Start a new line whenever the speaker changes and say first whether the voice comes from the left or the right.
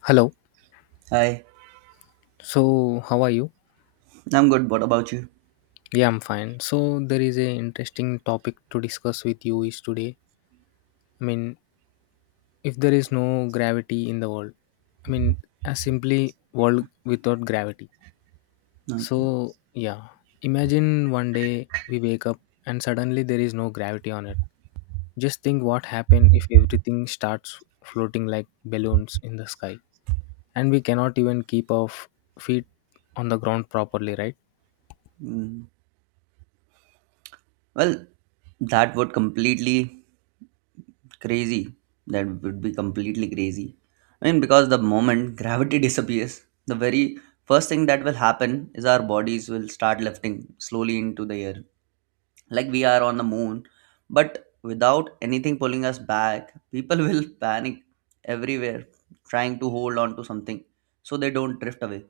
left: Hello.
right: Hi,
left: So, how are you?
right: I'm good. What about you?
left: Yeah, I'm fine. So, there is a interesting topic to discuss with you is today. I mean, if there is no gravity in the world, I mean, a simply world without gravity.
right: Okay.
left: So, yeah, imagine one day we wake up and suddenly there is no gravity on it. Just think what happened if everything starts floating like balloons in the sky and we cannot even keep our feet on the ground properly, right?
right: Mm. Well, that would completely crazy. That would be completely crazy. I mean, because the moment gravity disappears, the very first thing that will happen is our bodies will start lifting slowly into the air, like we are on the moon. But without anything pulling us back, people will panic everywhere, trying to hold on to something so they don't drift away.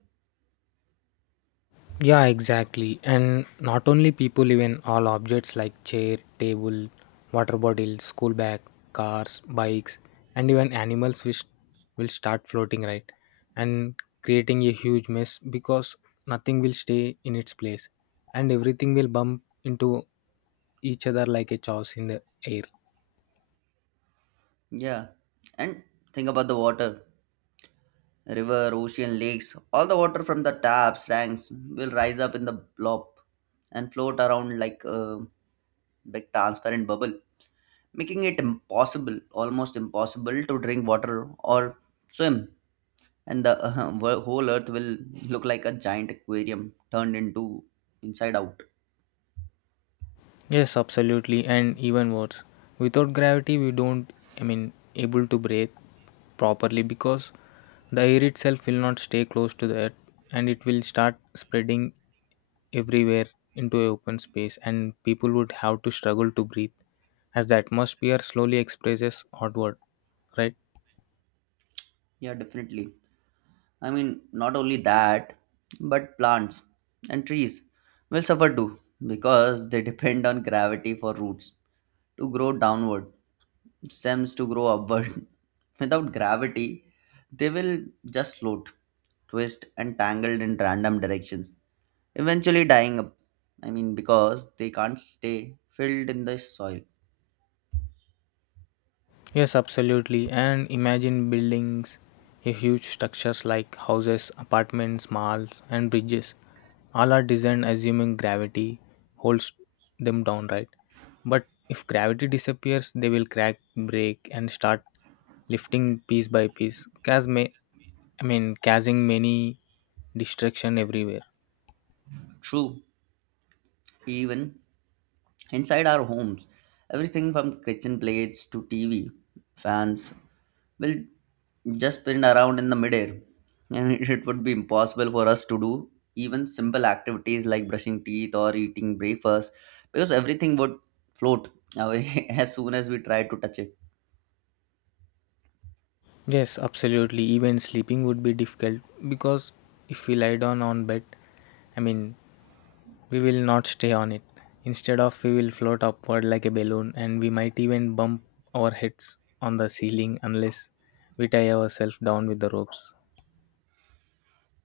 left: Yeah, exactly. And not only people, even all objects like chair, table, water bottles, school bag, cars, bikes, and even animals which will start floating, right? And creating a huge mess because nothing will stay in its place and everything will bump into each other like a chaos in the air.
right: Yeah, and think about the water river, ocean, lakes, all the water from the taps, tanks will rise up in the blob and float around like a big transparent bubble, making it impossible, almost impossible to drink water or swim. And the whole earth will look like a giant aquarium turned into inside out.
left: Yes, absolutely, and even worse, without gravity, we don't, able to breathe properly because the air itself will not stay close to the earth and it will start spreading everywhere into open space, and people would have to struggle to breathe as the atmosphere slowly expresses outward, right?
right: Yeah, definitely. I mean, not only that, but plants and trees will suffer too because they depend on gravity for roots to grow downward stems to grow upward. Without gravity, they will just float, twist, and tangled in random directions, eventually dying up. I mean, because they can't stay filled in the soil.
left: Yes, absolutely. And imagine buildings, a huge structures like houses, apartments, malls, and bridges. All are designed assuming gravity holds them down, right? But if gravity disappears, they will crack, break, and start lifting piece by piece, cause may, I mean, causing many destruction everywhere.
right: True, even inside our homes, everything from kitchen plates to TV, fans will just spin around in the midair and it would be impossible for us to do even simple activities like brushing teeth or eating breakfast because everything would float away as soon as we try to touch it.
left: Yes, absolutely. Even sleeping would be difficult because if we lie down on bed, I mean, we will not stay on it. Instead of we will float upward like a balloon and we might even bump our heads on the ceiling unless we tie ourselves down with the ropes.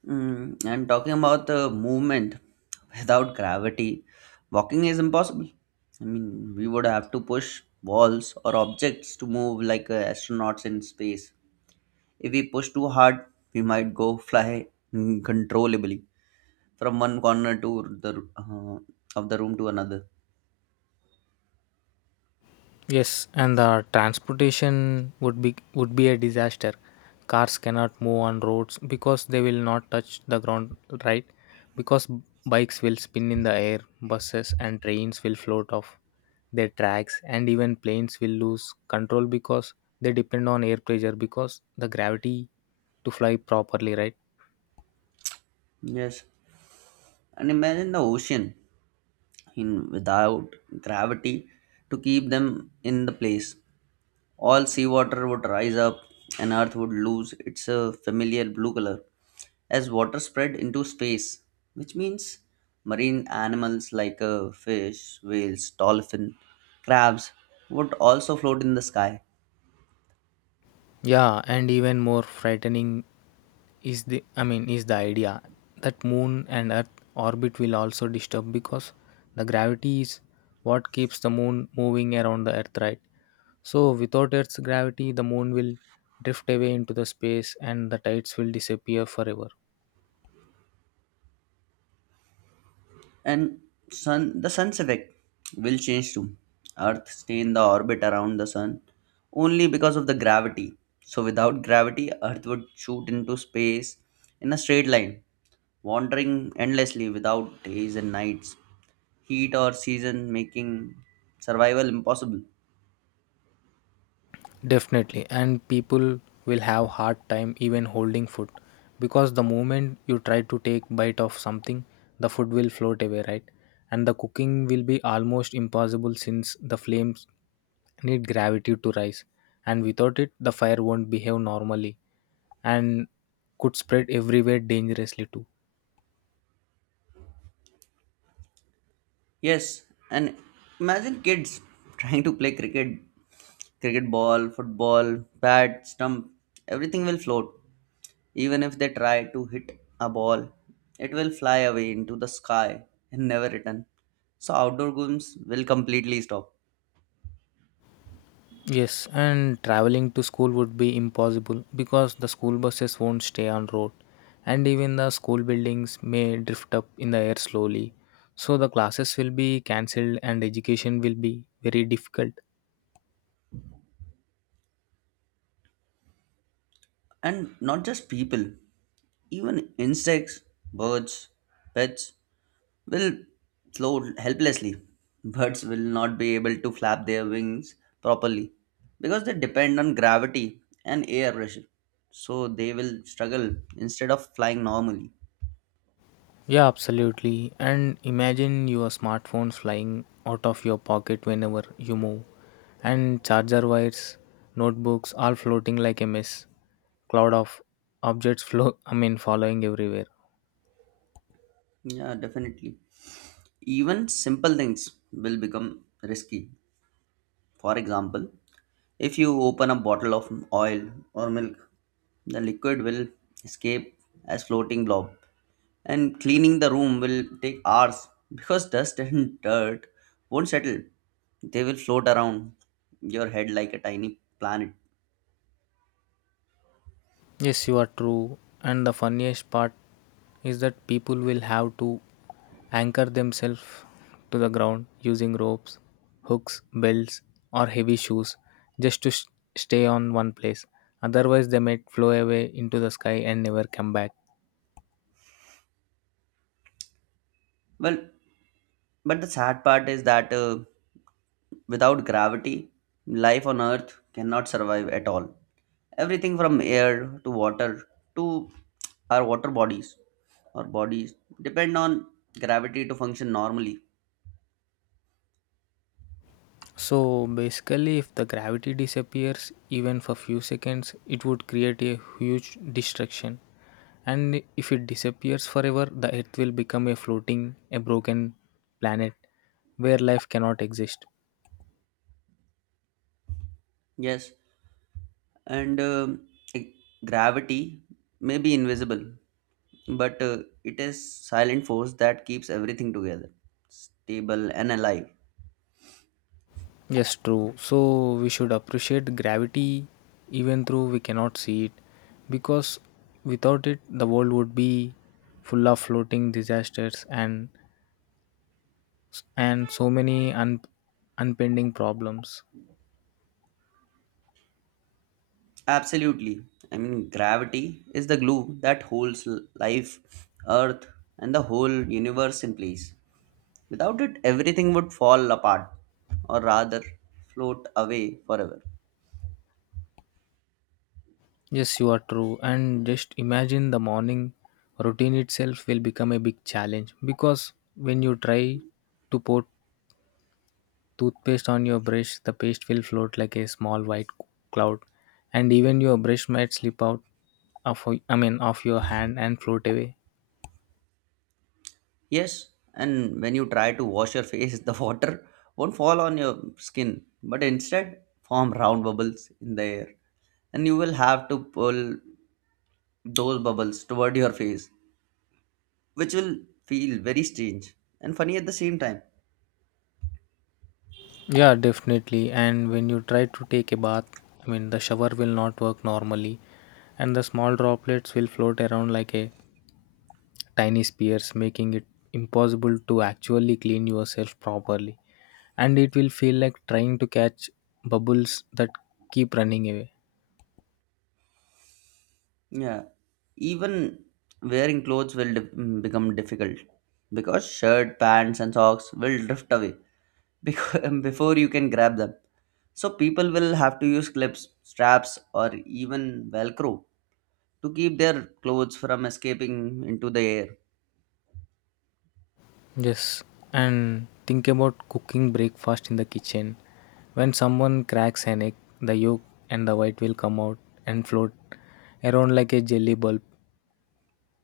right: And talking about the movement without gravity walking is impossible. I mean we would have to push walls or objects to move like astronauts in space. If we push too hard we might go fly uncontrollably from one corner to the uh, of the room to another.
left: Yes, and the transportation would be a disaster. Cars cannot move on roads because they will not touch the ground, right? Because bikes will spin in the air, buses and trains will float off their tracks, and even planes will lose control because they depend on air pressure because the gravity to fly properly, right?
right: Yes, and imagine the ocean in without gravity to keep them in the place. All seawater would rise up, and Earth would lose its familiar blue color as water spread into space, which means marine animals like fish, whales, dolphin, crabs would also float in the sky.
left: Yeah, and even more frightening is the idea that moon and earth orbit will also disturb because the gravity is what keeps the moon moving around the earth, right? So without earth's gravity the moon will drift away into the space and the tides will disappear forever.
right: And sun, the sun's effect will change too. Earth stay in the orbit around the sun only because of the gravity. So without gravity, Earth would shoot into space in a straight line, wandering endlessly without days and nights, heat or season making survival impossible.
left: Definitely, and people will have hard time even holding food because the moment you try to take bite of something, the food will float away, right? And the cooking will be almost impossible since the flames need gravity to rise, and without it, the fire won't behave normally and could spread everywhere dangerously too.
right: Yes, and imagine kids trying to play cricket, cricket ball, football, bat, stump, everything will float. Even if they try to hit a ball, it will fly away into the sky and never return. So outdoor games will completely stop.
left: Yes, and traveling to school would be impossible because the school buses won't stay on road and even the school buildings may drift up in the air slowly. So the classes will be cancelled and education will be very difficult.
right: And not just people, even insects, birds, pets will float helplessly. Birds will not be able to flap their wings properly because they depend on gravity and air pressure. So they will struggle instead of flying normally.
left: Yeah, absolutely. And imagine your smartphone flying out of your pocket whenever you move and charger wires, notebooks all floating like a mess, cloud of objects flow I mean following everywhere.
right: Yeah, definitely. Even simple things will become risky. For example, if you open a bottle of oil or milk, the liquid will escape as floating blob and cleaning the room will take hours because dust and dirt won't settle. They will float around your head like a tiny planet.
left: Yes, you are true. And the funniest part is that people will have to anchor themselves to the ground using ropes, hooks, belts, or heavy shoes just to s stay on one place. Otherwise, they might flow away into the sky and never come back.
right: Well, but the sad part is that without gravity, life on Earth cannot survive at all. Everything from air to water to our water bodies or bodies depend on gravity to function normally.
left: So basically, if the gravity disappears even for few seconds, it would create a huge destruction. And if it disappears forever, the Earth will become a floating, a broken planet where life cannot exist.
right: Yes, and e- gravity may be invisible, but it is silent force that keeps everything together, stable and alive.
left: Yes, true. So we should appreciate gravity even though we cannot see it because without it the world would be full of floating disasters and so many unpending problems.
right: Absolutely. I mean, gravity is the glue that holds life, Earth, and the whole universe in place. Without it, everything would fall apart, or rather, float away forever.
left: Yes, you are true. And just imagine the morning routine itself will become a big challenge because when you try to put toothpaste on your brush, the paste will float like a small white cloud, and even your brush might slip out of I mean of your hand and float away.
right: Yes, and when you try to wash your face, the water won't fall on your skin, but instead form round bubbles in the air. And you will have to pull those bubbles toward your face, which will feel very strange and funny at the same time.
left: Yeah, definitely. And when you try to take a bath, the shower will not work normally, and the small droplets will float around like a tiny spears, making it impossible to actually clean yourself properly. And it will feel like trying to catch bubbles that keep running away.
right: Yeah, even wearing clothes will become difficult because shirt, pants, and socks will drift away because before you can grab them. So people will have to use clips, straps, or even Velcro to keep their clothes from escaping into the air.
left: Yes, and think about cooking breakfast in the kitchen. When someone cracks an egg, the yolk and the white will come out and float around like a jelly bulb.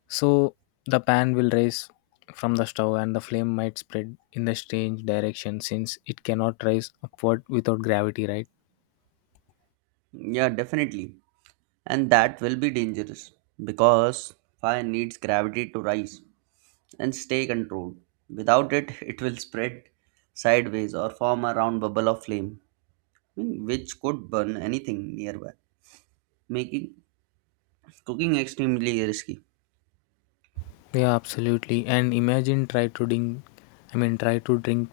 left: So the pan will rise from the stove and the flame might spread in the strange direction since it cannot rise upward without gravity, right?
right: Yeah, definitely. And that will be dangerous because fire needs gravity to rise and stay controlled. Without it, it will spread sideways or form a round bubble of flame, which could burn anything nearby, making cooking extremely risky.
left: Yeah, absolutely. And imagine try to drink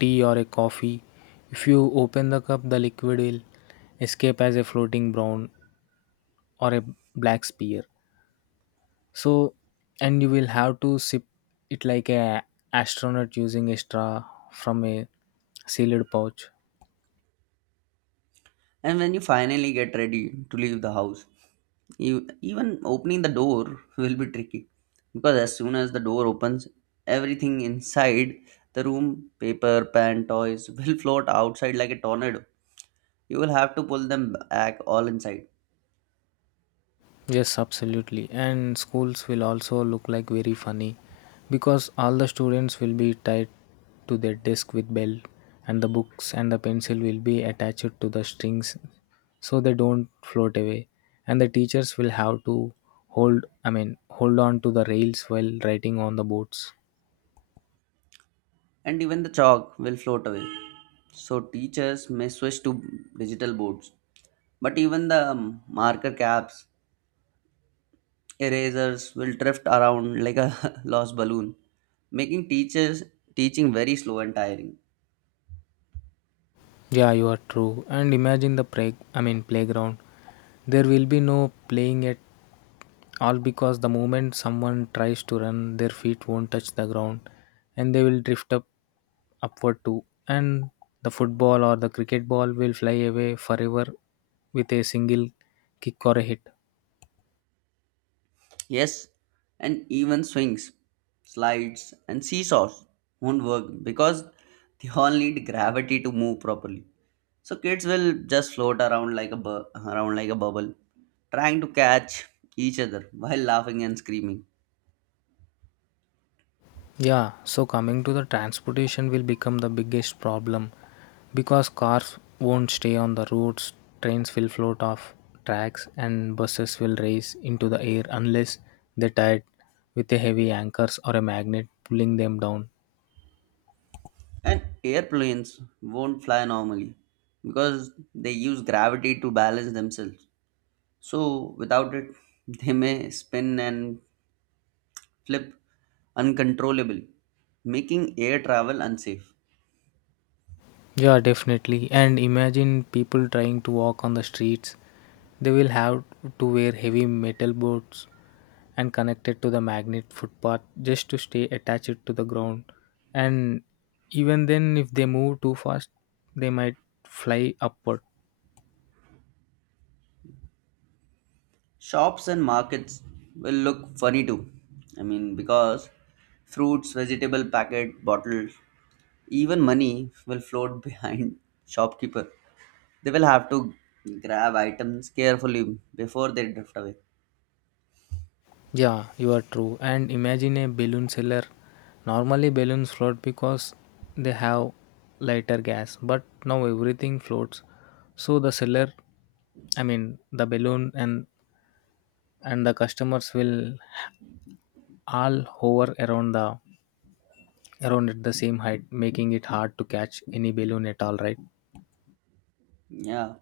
left: tea or a coffee. If you open the cup, the liquid will escape as a floating brown or a black spear. So, and you will have to sip it like a astronaut using a straw from a sealed pouch.
right: And when you finally get ready to leave the house, you, even opening the door will be tricky because as soon as the door opens, everything inside the room, paper, pen, toys, will float outside like a tornado. You will have to pull them back all inside,
left: Yes, absolutely. And schools will also look like very funny because all the students will be tied to their desk with belt and the books and the pencil will be attached to the strings so they don't float away. And the teachers will have to hold I mean hold on to the rails while writing on the boards.
right: and even the chalk will float away. So, teachers may switch to digital boards, but even the marker caps erasers will drift around like a lost balloon, making teachers teaching very slow and tiring.
left: Yeah, you are true. And imagine the play, I mean playground. There will be no playing at all because the moment someone tries to run, their feet won't touch the ground and they will drift up upward too. And the football or the cricket ball will fly away forever with a single kick or a hit.
right: Yes, and even swings, slides, and seesaws won't work because they all need gravity to move properly. So kids will just float around around like a bubble, trying to catch each other while laughing and screaming.
left: Yeah, so coming to the transportation will become the biggest problem because cars won't stay on the roads, trains will float off tracks, and buses will race into the air unless they're tied with a heavy anchors or a magnet pulling them down.
right: And airplanes won't fly normally because they use gravity to balance themselves. So, without it, they may spin and flip uncontrollably, making air travel unsafe.
left: Yeah, definitely. And imagine people trying to walk on the streets. They will have to wear heavy metal boards and connected to the magnet footpath just to stay attached to the ground. And even then, if they move too fast, they might fly upward.
right: Shops and markets will look funny too. I mean, because fruits, vegetable packet, bottles, even money will float behind shopkeeper. They will have to grab items carefully before they drift away.
left: Yeah, you are true. And imagine a balloon seller. Normally, balloons float because they have lighter gas, but now everything floats. So the seller, I mean the balloon and the customers will all hover around at the same height, making it hard to catch any balloon at all, right?
right: Yeah.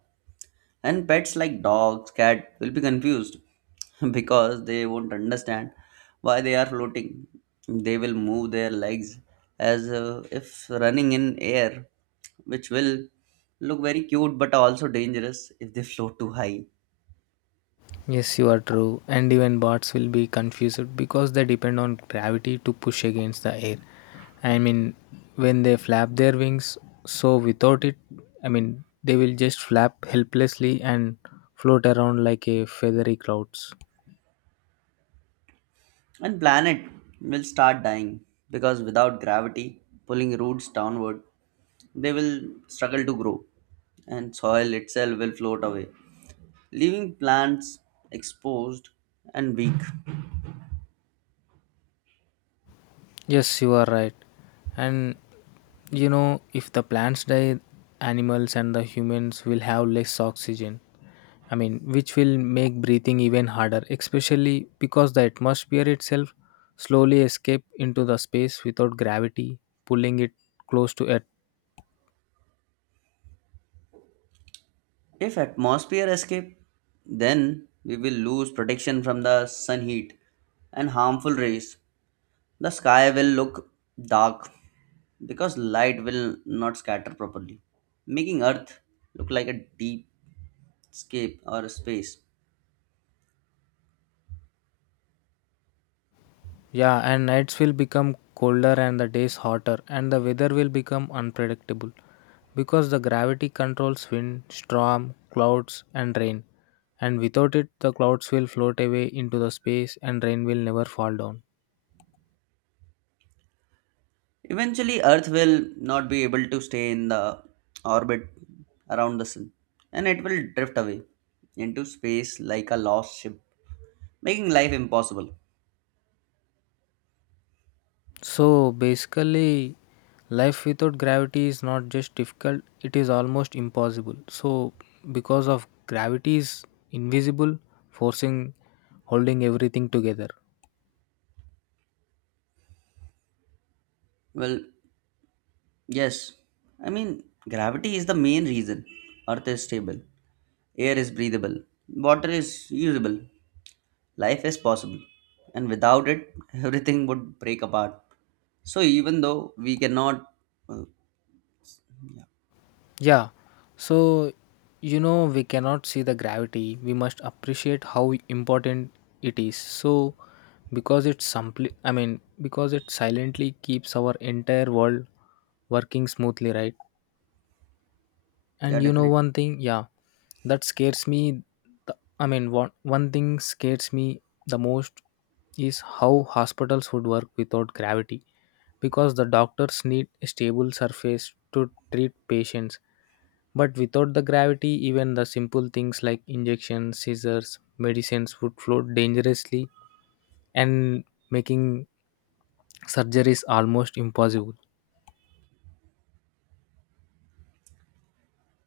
right: And pets like dogs, cat will be confused because they won't understand why they are floating. They will move their legs as if running in air, which will look very cute but also dangerous if they float too high.
left: Yes, you are true. And even bots will be confused because they depend on gravity to push against the air. I mean, when they flap their wings, so without it, they will just flap helplessly and float around like a feathery clouds.
right: And planet will start dying because without gravity pulling roots downward, they will struggle to grow and soil itself will float away, leaving plants exposed and weak.
left: Yes, you are right. And you know, if the plants die, animals and the humans will have less oxygen. Which will make breathing even harder, especially because the atmosphere itself slowly escape into the space without gravity pulling it close to earth.
right: If atmosphere escape, then we will lose protection from the sun heat and harmful rays. The sky will look dark because light will not scatter properly, making Earth look like a deep scape or a space.
left: Yeah, and nights will become colder and the days hotter, and the weather will become unpredictable because the gravity controls wind, storm, clouds, and rain. And without it, the clouds will float away into the space and rain will never fall down.
right: Eventually, Earth will not be able to stay in the orbit around the sun and it will drift away into space like a lost ship, making life impossible.
left: So basically, life without gravity is not just difficult, it is almost impossible. So, because of gravity is invisible, forcing holding everything together.
right: Well, yes, I mean, gravity is the main reason. Earth is stable, air is breathable, water is usable, life is possible. And without it, everything would break apart. So, even though we cannot, uh,
left: Yeah, so you know, we cannot see the gravity. We must appreciate how important it is. So, because it's simply, I mean, because it silently keeps our entire world working smoothly, right?
right: yeah,
left: And you know
right: definitely.
left: one thing, yeah, that scares me. One thing scares me the most is how hospitals would work without gravity, because the doctors need a stable surface to treat patients. But without the gravity, even the simple things like injections, scissors, medicines would float dangerously and making surgery is almost impossible.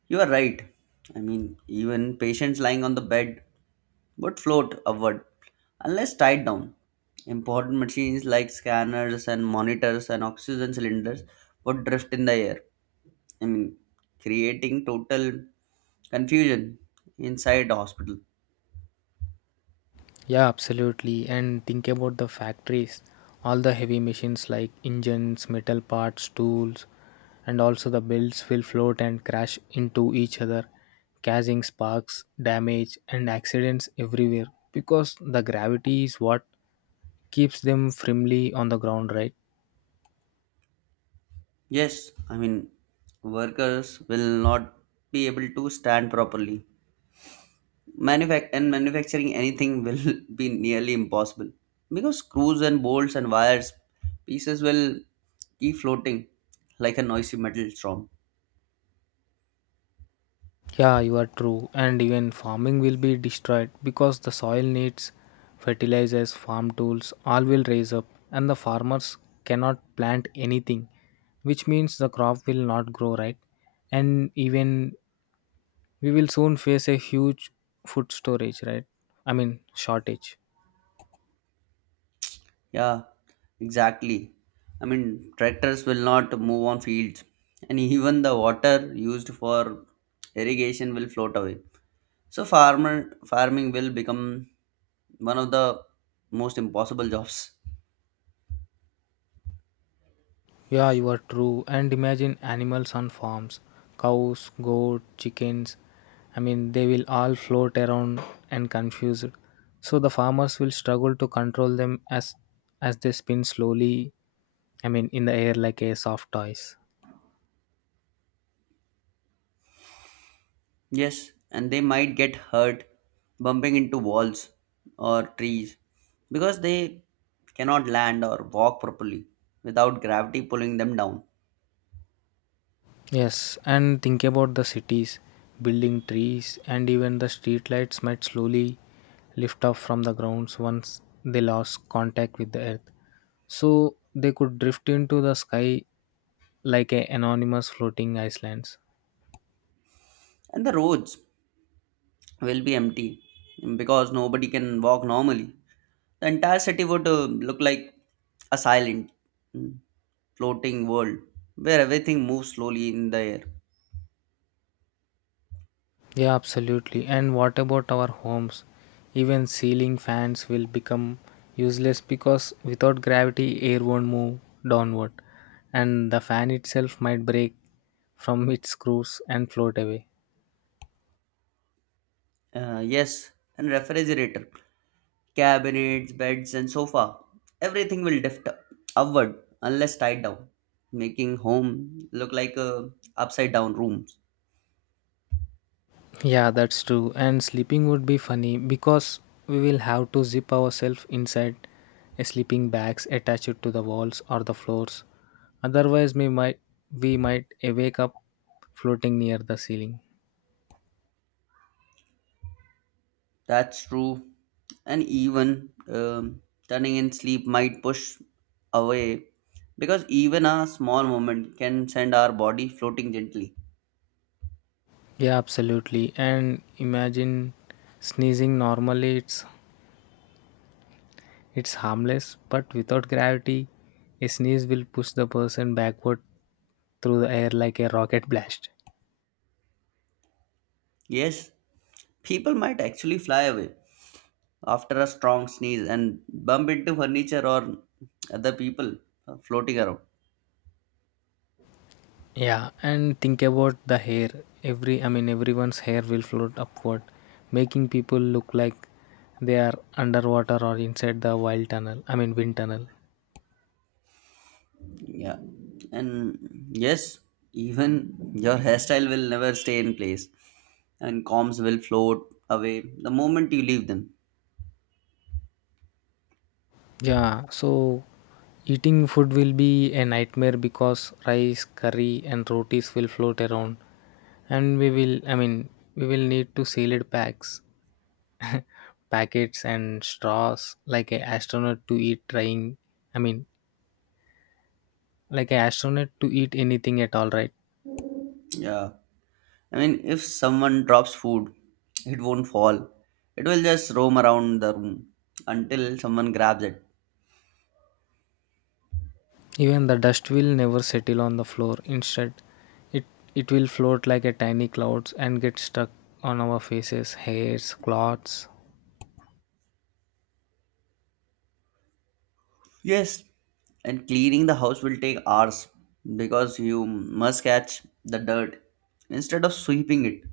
right: You are right. I mean, even patients lying on the bed would float upward unless tied down. Important machines like scanners and monitors and oxygen cylinders would drift in the air. I mean, creating total confusion inside the hospital.
left: Yeah, absolutely. And think about the factories, all the heavy machines like engines, metal parts, tools, and also the builds will float and crash into each other, causing sparks, damage, and accidents everywhere because the gravity is what keeps them firmly on the ground, right?
right: Yes, I mean, workers will not be able to stand properly. And manufacturing anything will be nearly impossible because screws and bolts and wires pieces will keep floating like a noisy metal storm.
left: Yeah, you are true. And even farming will be destroyed because the soil needs fertilizers, farm tools, all will raise up, and the farmers cannot plant anything, which means the crop will not grow right. And even we will soon face a huge food storage, right? Shortage.
right: Yeah, exactly. I mean, tractors will not move on fields, and even the water used for irrigation will float away. So farmer farming will become one of the most impossible jobs.
left: Yeah, you are true. And imagine animals on farms cows, goat, chickens. They will all float around and confused. So the farmers will struggle to control them as they spin slowly, in the air like a soft toys.
right: Yes, and they might get hurt bumping into walls or trees because they cannot land or walk properly without gravity pulling them down.
left: Yes, and think about the cities, building trees, and even the streetlights might slowly lift off from the grounds once they lost contact with the earth. So they could drift into the sky like a anonymous floating islands.
right: And the roads will be empty because nobody can walk normally. The entire city would look like a silent, mm, floating world where everything moves slowly in the air.
left: Yeah, absolutely. And what about our homes? Even ceiling fans will become useless because without gravity, air won't move downward, and the fan itself might break from its screws and float away.
right: Yes, and refrigerator, cabinets, beds, and sofa. Everything will lift upward unless tied down, making home look like a upside down room.
left: Yeah, that's true. And sleeping would be funny because we will have to zip ourselves inside a sleeping bags attached to the walls or the floors. Otherwise, we might wake up floating near the ceiling.
right: That's true. And even turning in sleep might push away because even a small moment can send our body floating gently.
left: Yeah, absolutely. And imagine sneezing normally it's harmless, but without gravity, a sneeze will push the person backward through the air like a rocket blast.
right: Yes, people might actually fly away after a strong sneeze and bump into furniture or other people floating around.
left: Yeah, and think about the hair. Everyone's hair will float upward, making people look like they are underwater or inside the wild tunnel. I mean, wind tunnel.
right: Yeah. And yes, even your hairstyle will never stay in place and combs will float away the moment you leave them.
left: Yeah, so eating food will be a nightmare because rice, curry, and rotis will float around, and we will need to sealed packs, packets, and straws like a astronaut to eat trying. I mean, like a astronaut to eat anything at all, right?
right: Yeah. I mean, if someone drops food, it won't fall. It will just roam around the room until someone grabs it.
left: Even the dust will never settle on the floor. Instead, it, it will float like a tiny clouds and get stuck on our faces, hairs, clothes.
right: Yes, and cleaning the house will take hours because you must catch the dirt instead of sweeping it.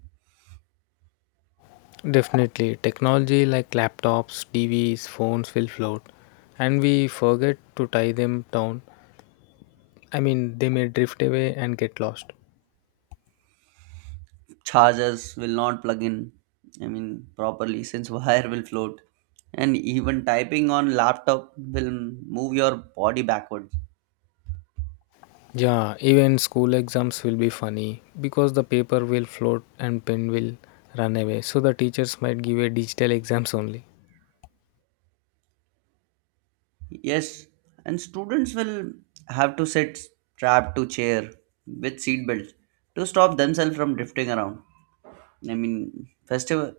left: Definitely, technology like laptops, TVs, phones will float, and we forget to tie them down. I mean, they may drift away and get lost.
right: Chargers will not plug in, I mean, properly since wire will float, and even typing on laptop will move your body backwards.
left: Yeah, even school exams will be funny because the paper will float and pen will run away. So the teachers might give a digital exams only.
right: Yes, and students will have to sit strapped to chair with seat belts to stop themselves from drifting around. I mean, festival.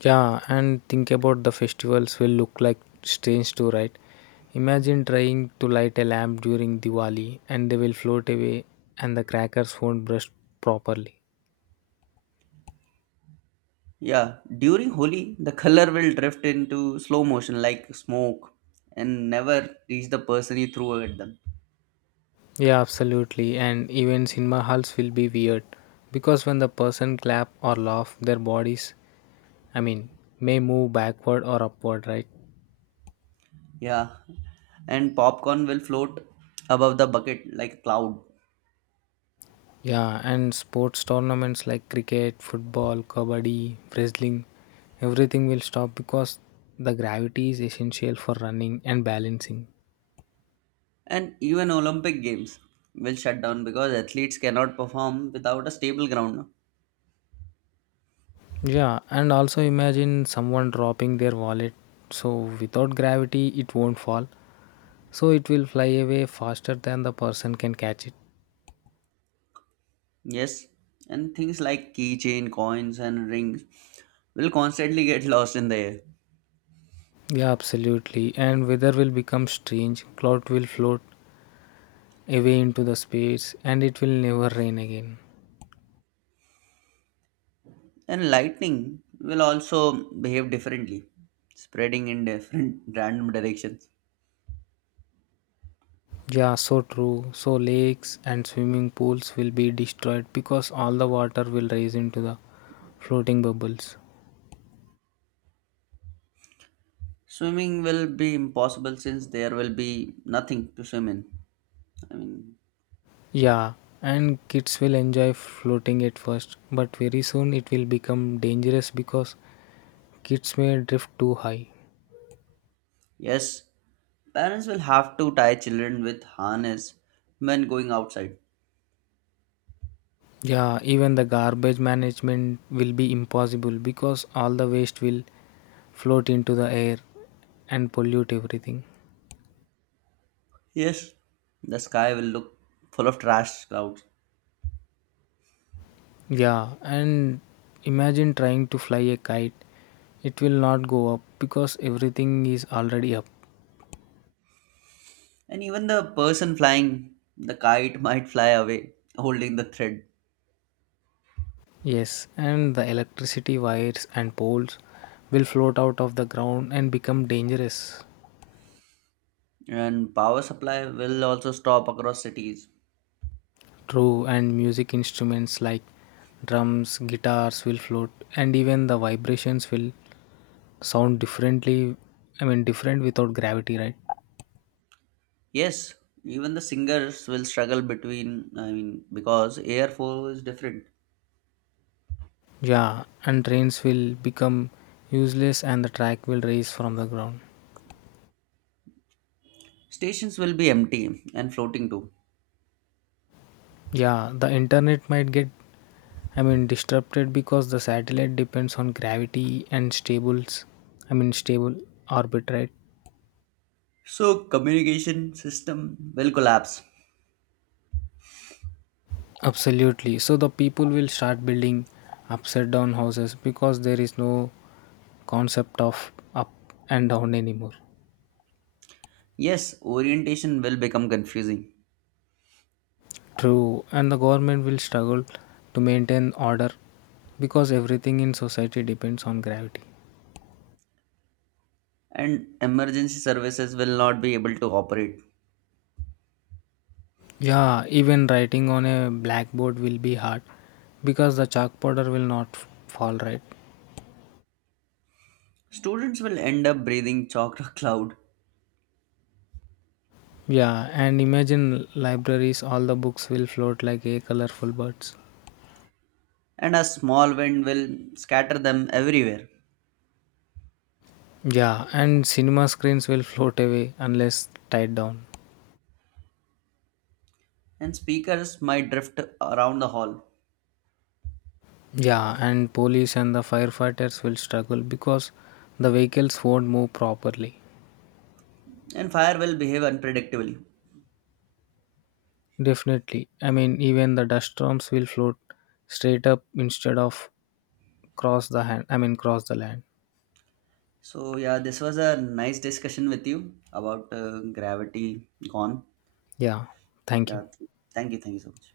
left: Yeah, and think about the festivals will look like strange too, right? Imagine trying to light a lamp during Diwali and they will float away and the crackers won't burst properly.
right: Yeah, during Holi, the color will drift into slow motion like smoke and never reach the person you threw at them.
left: Yeah, absolutely. And even cinema halls will be weird because when the person clap or laugh, their bodies, I mean, may move backward or upward, right?
right: Yeah, and popcorn will float above the bucket like a cloud.
left: Yeah, and sports tournaments like cricket, football, kabaddi, wrestling, everything will stop because the gravity is essential for running and balancing.
right: And even Olympic Games will shut down because athletes cannot perform without a stable ground now.
left: Yeah, and also imagine someone dropping their wallet. So without gravity, it won't fall. So it will fly away faster than the person can catch it.
right: Yes, and things like keychain, coins, and rings will constantly get lost in the air.
left: Yeah, absolutely. And weather will become strange. Cloud will float away into the space and it will never rain again.
right: And lightning will also behave differently, spreading in different random directions.
left: Yeah, so true. So lakes and swimming pools will be destroyed because all the water will rise into the floating bubbles.
right: Swimming will be impossible since there will be nothing to swim in. I mean,
left: Yeah, and kids will enjoy floating at first, but very soon it will become dangerous because kids may drift too high.
right: yes, parents will have to tie children with harness when going outside.
left: Yeah, even the garbage management will be impossible because all the waste will float into the air and pollute everything.
right: Yes, the sky will look full of trash clouds.
left: Yeah, and imagine trying to fly a kite. It will not go up because everything is already up.
right: And even the person flying the kite might fly away holding the thread.
left: Yes, and the electricity wires and poles will float out of the ground and become dangerous.
right: And power supply will also stop across cities.
left: True, and music instruments like drums, guitars will float, and even the vibrations will sound differently. I mean, different without gravity, right?
right: Yes, even the singers will struggle between, I mean, because air flow is different.
left: Yeah, and trains will become useless and the track will raise from the ground.
right: Stations will be empty and floating too.
left: Yeah, the internet might get disrupted because the satellite depends on gravity and stable orbit, right?
right: So communication system will collapse.
left: Absolutely. So the people will start building upside down houses because there is no concept of up and down anymore.
right: Yes, orientation will become confusing
left: True, and the government will struggle to maintain order because everything in society depends on gravity.
right: and emergency services will not be able to operate.
left: Yeah, even writing on a blackboard will be hard because the chalk powder will not fall right.
right: Students will end up breathing chakra cloud
left: Yeah, and imagine libraries, all the books will float like a colorful birds.
right: and a small wind will scatter them everywhere
left: Yeah, and cinema screens will float away unless tied down.
right: and speakers might drift around the hall
left: Yeah, and police and the firefighters will struggle because the vehicles won't move properly.
right: and fire will behave unpredictably.
left: Definitely. I mean, even the dust storms will float straight up instead of cross the hand. I mean, cross the land.
right: So yeah, this was a nice discussion with you about gravity gone.
left: Yeah, thank
right: Yeah,
left: you.
right: thank you so much.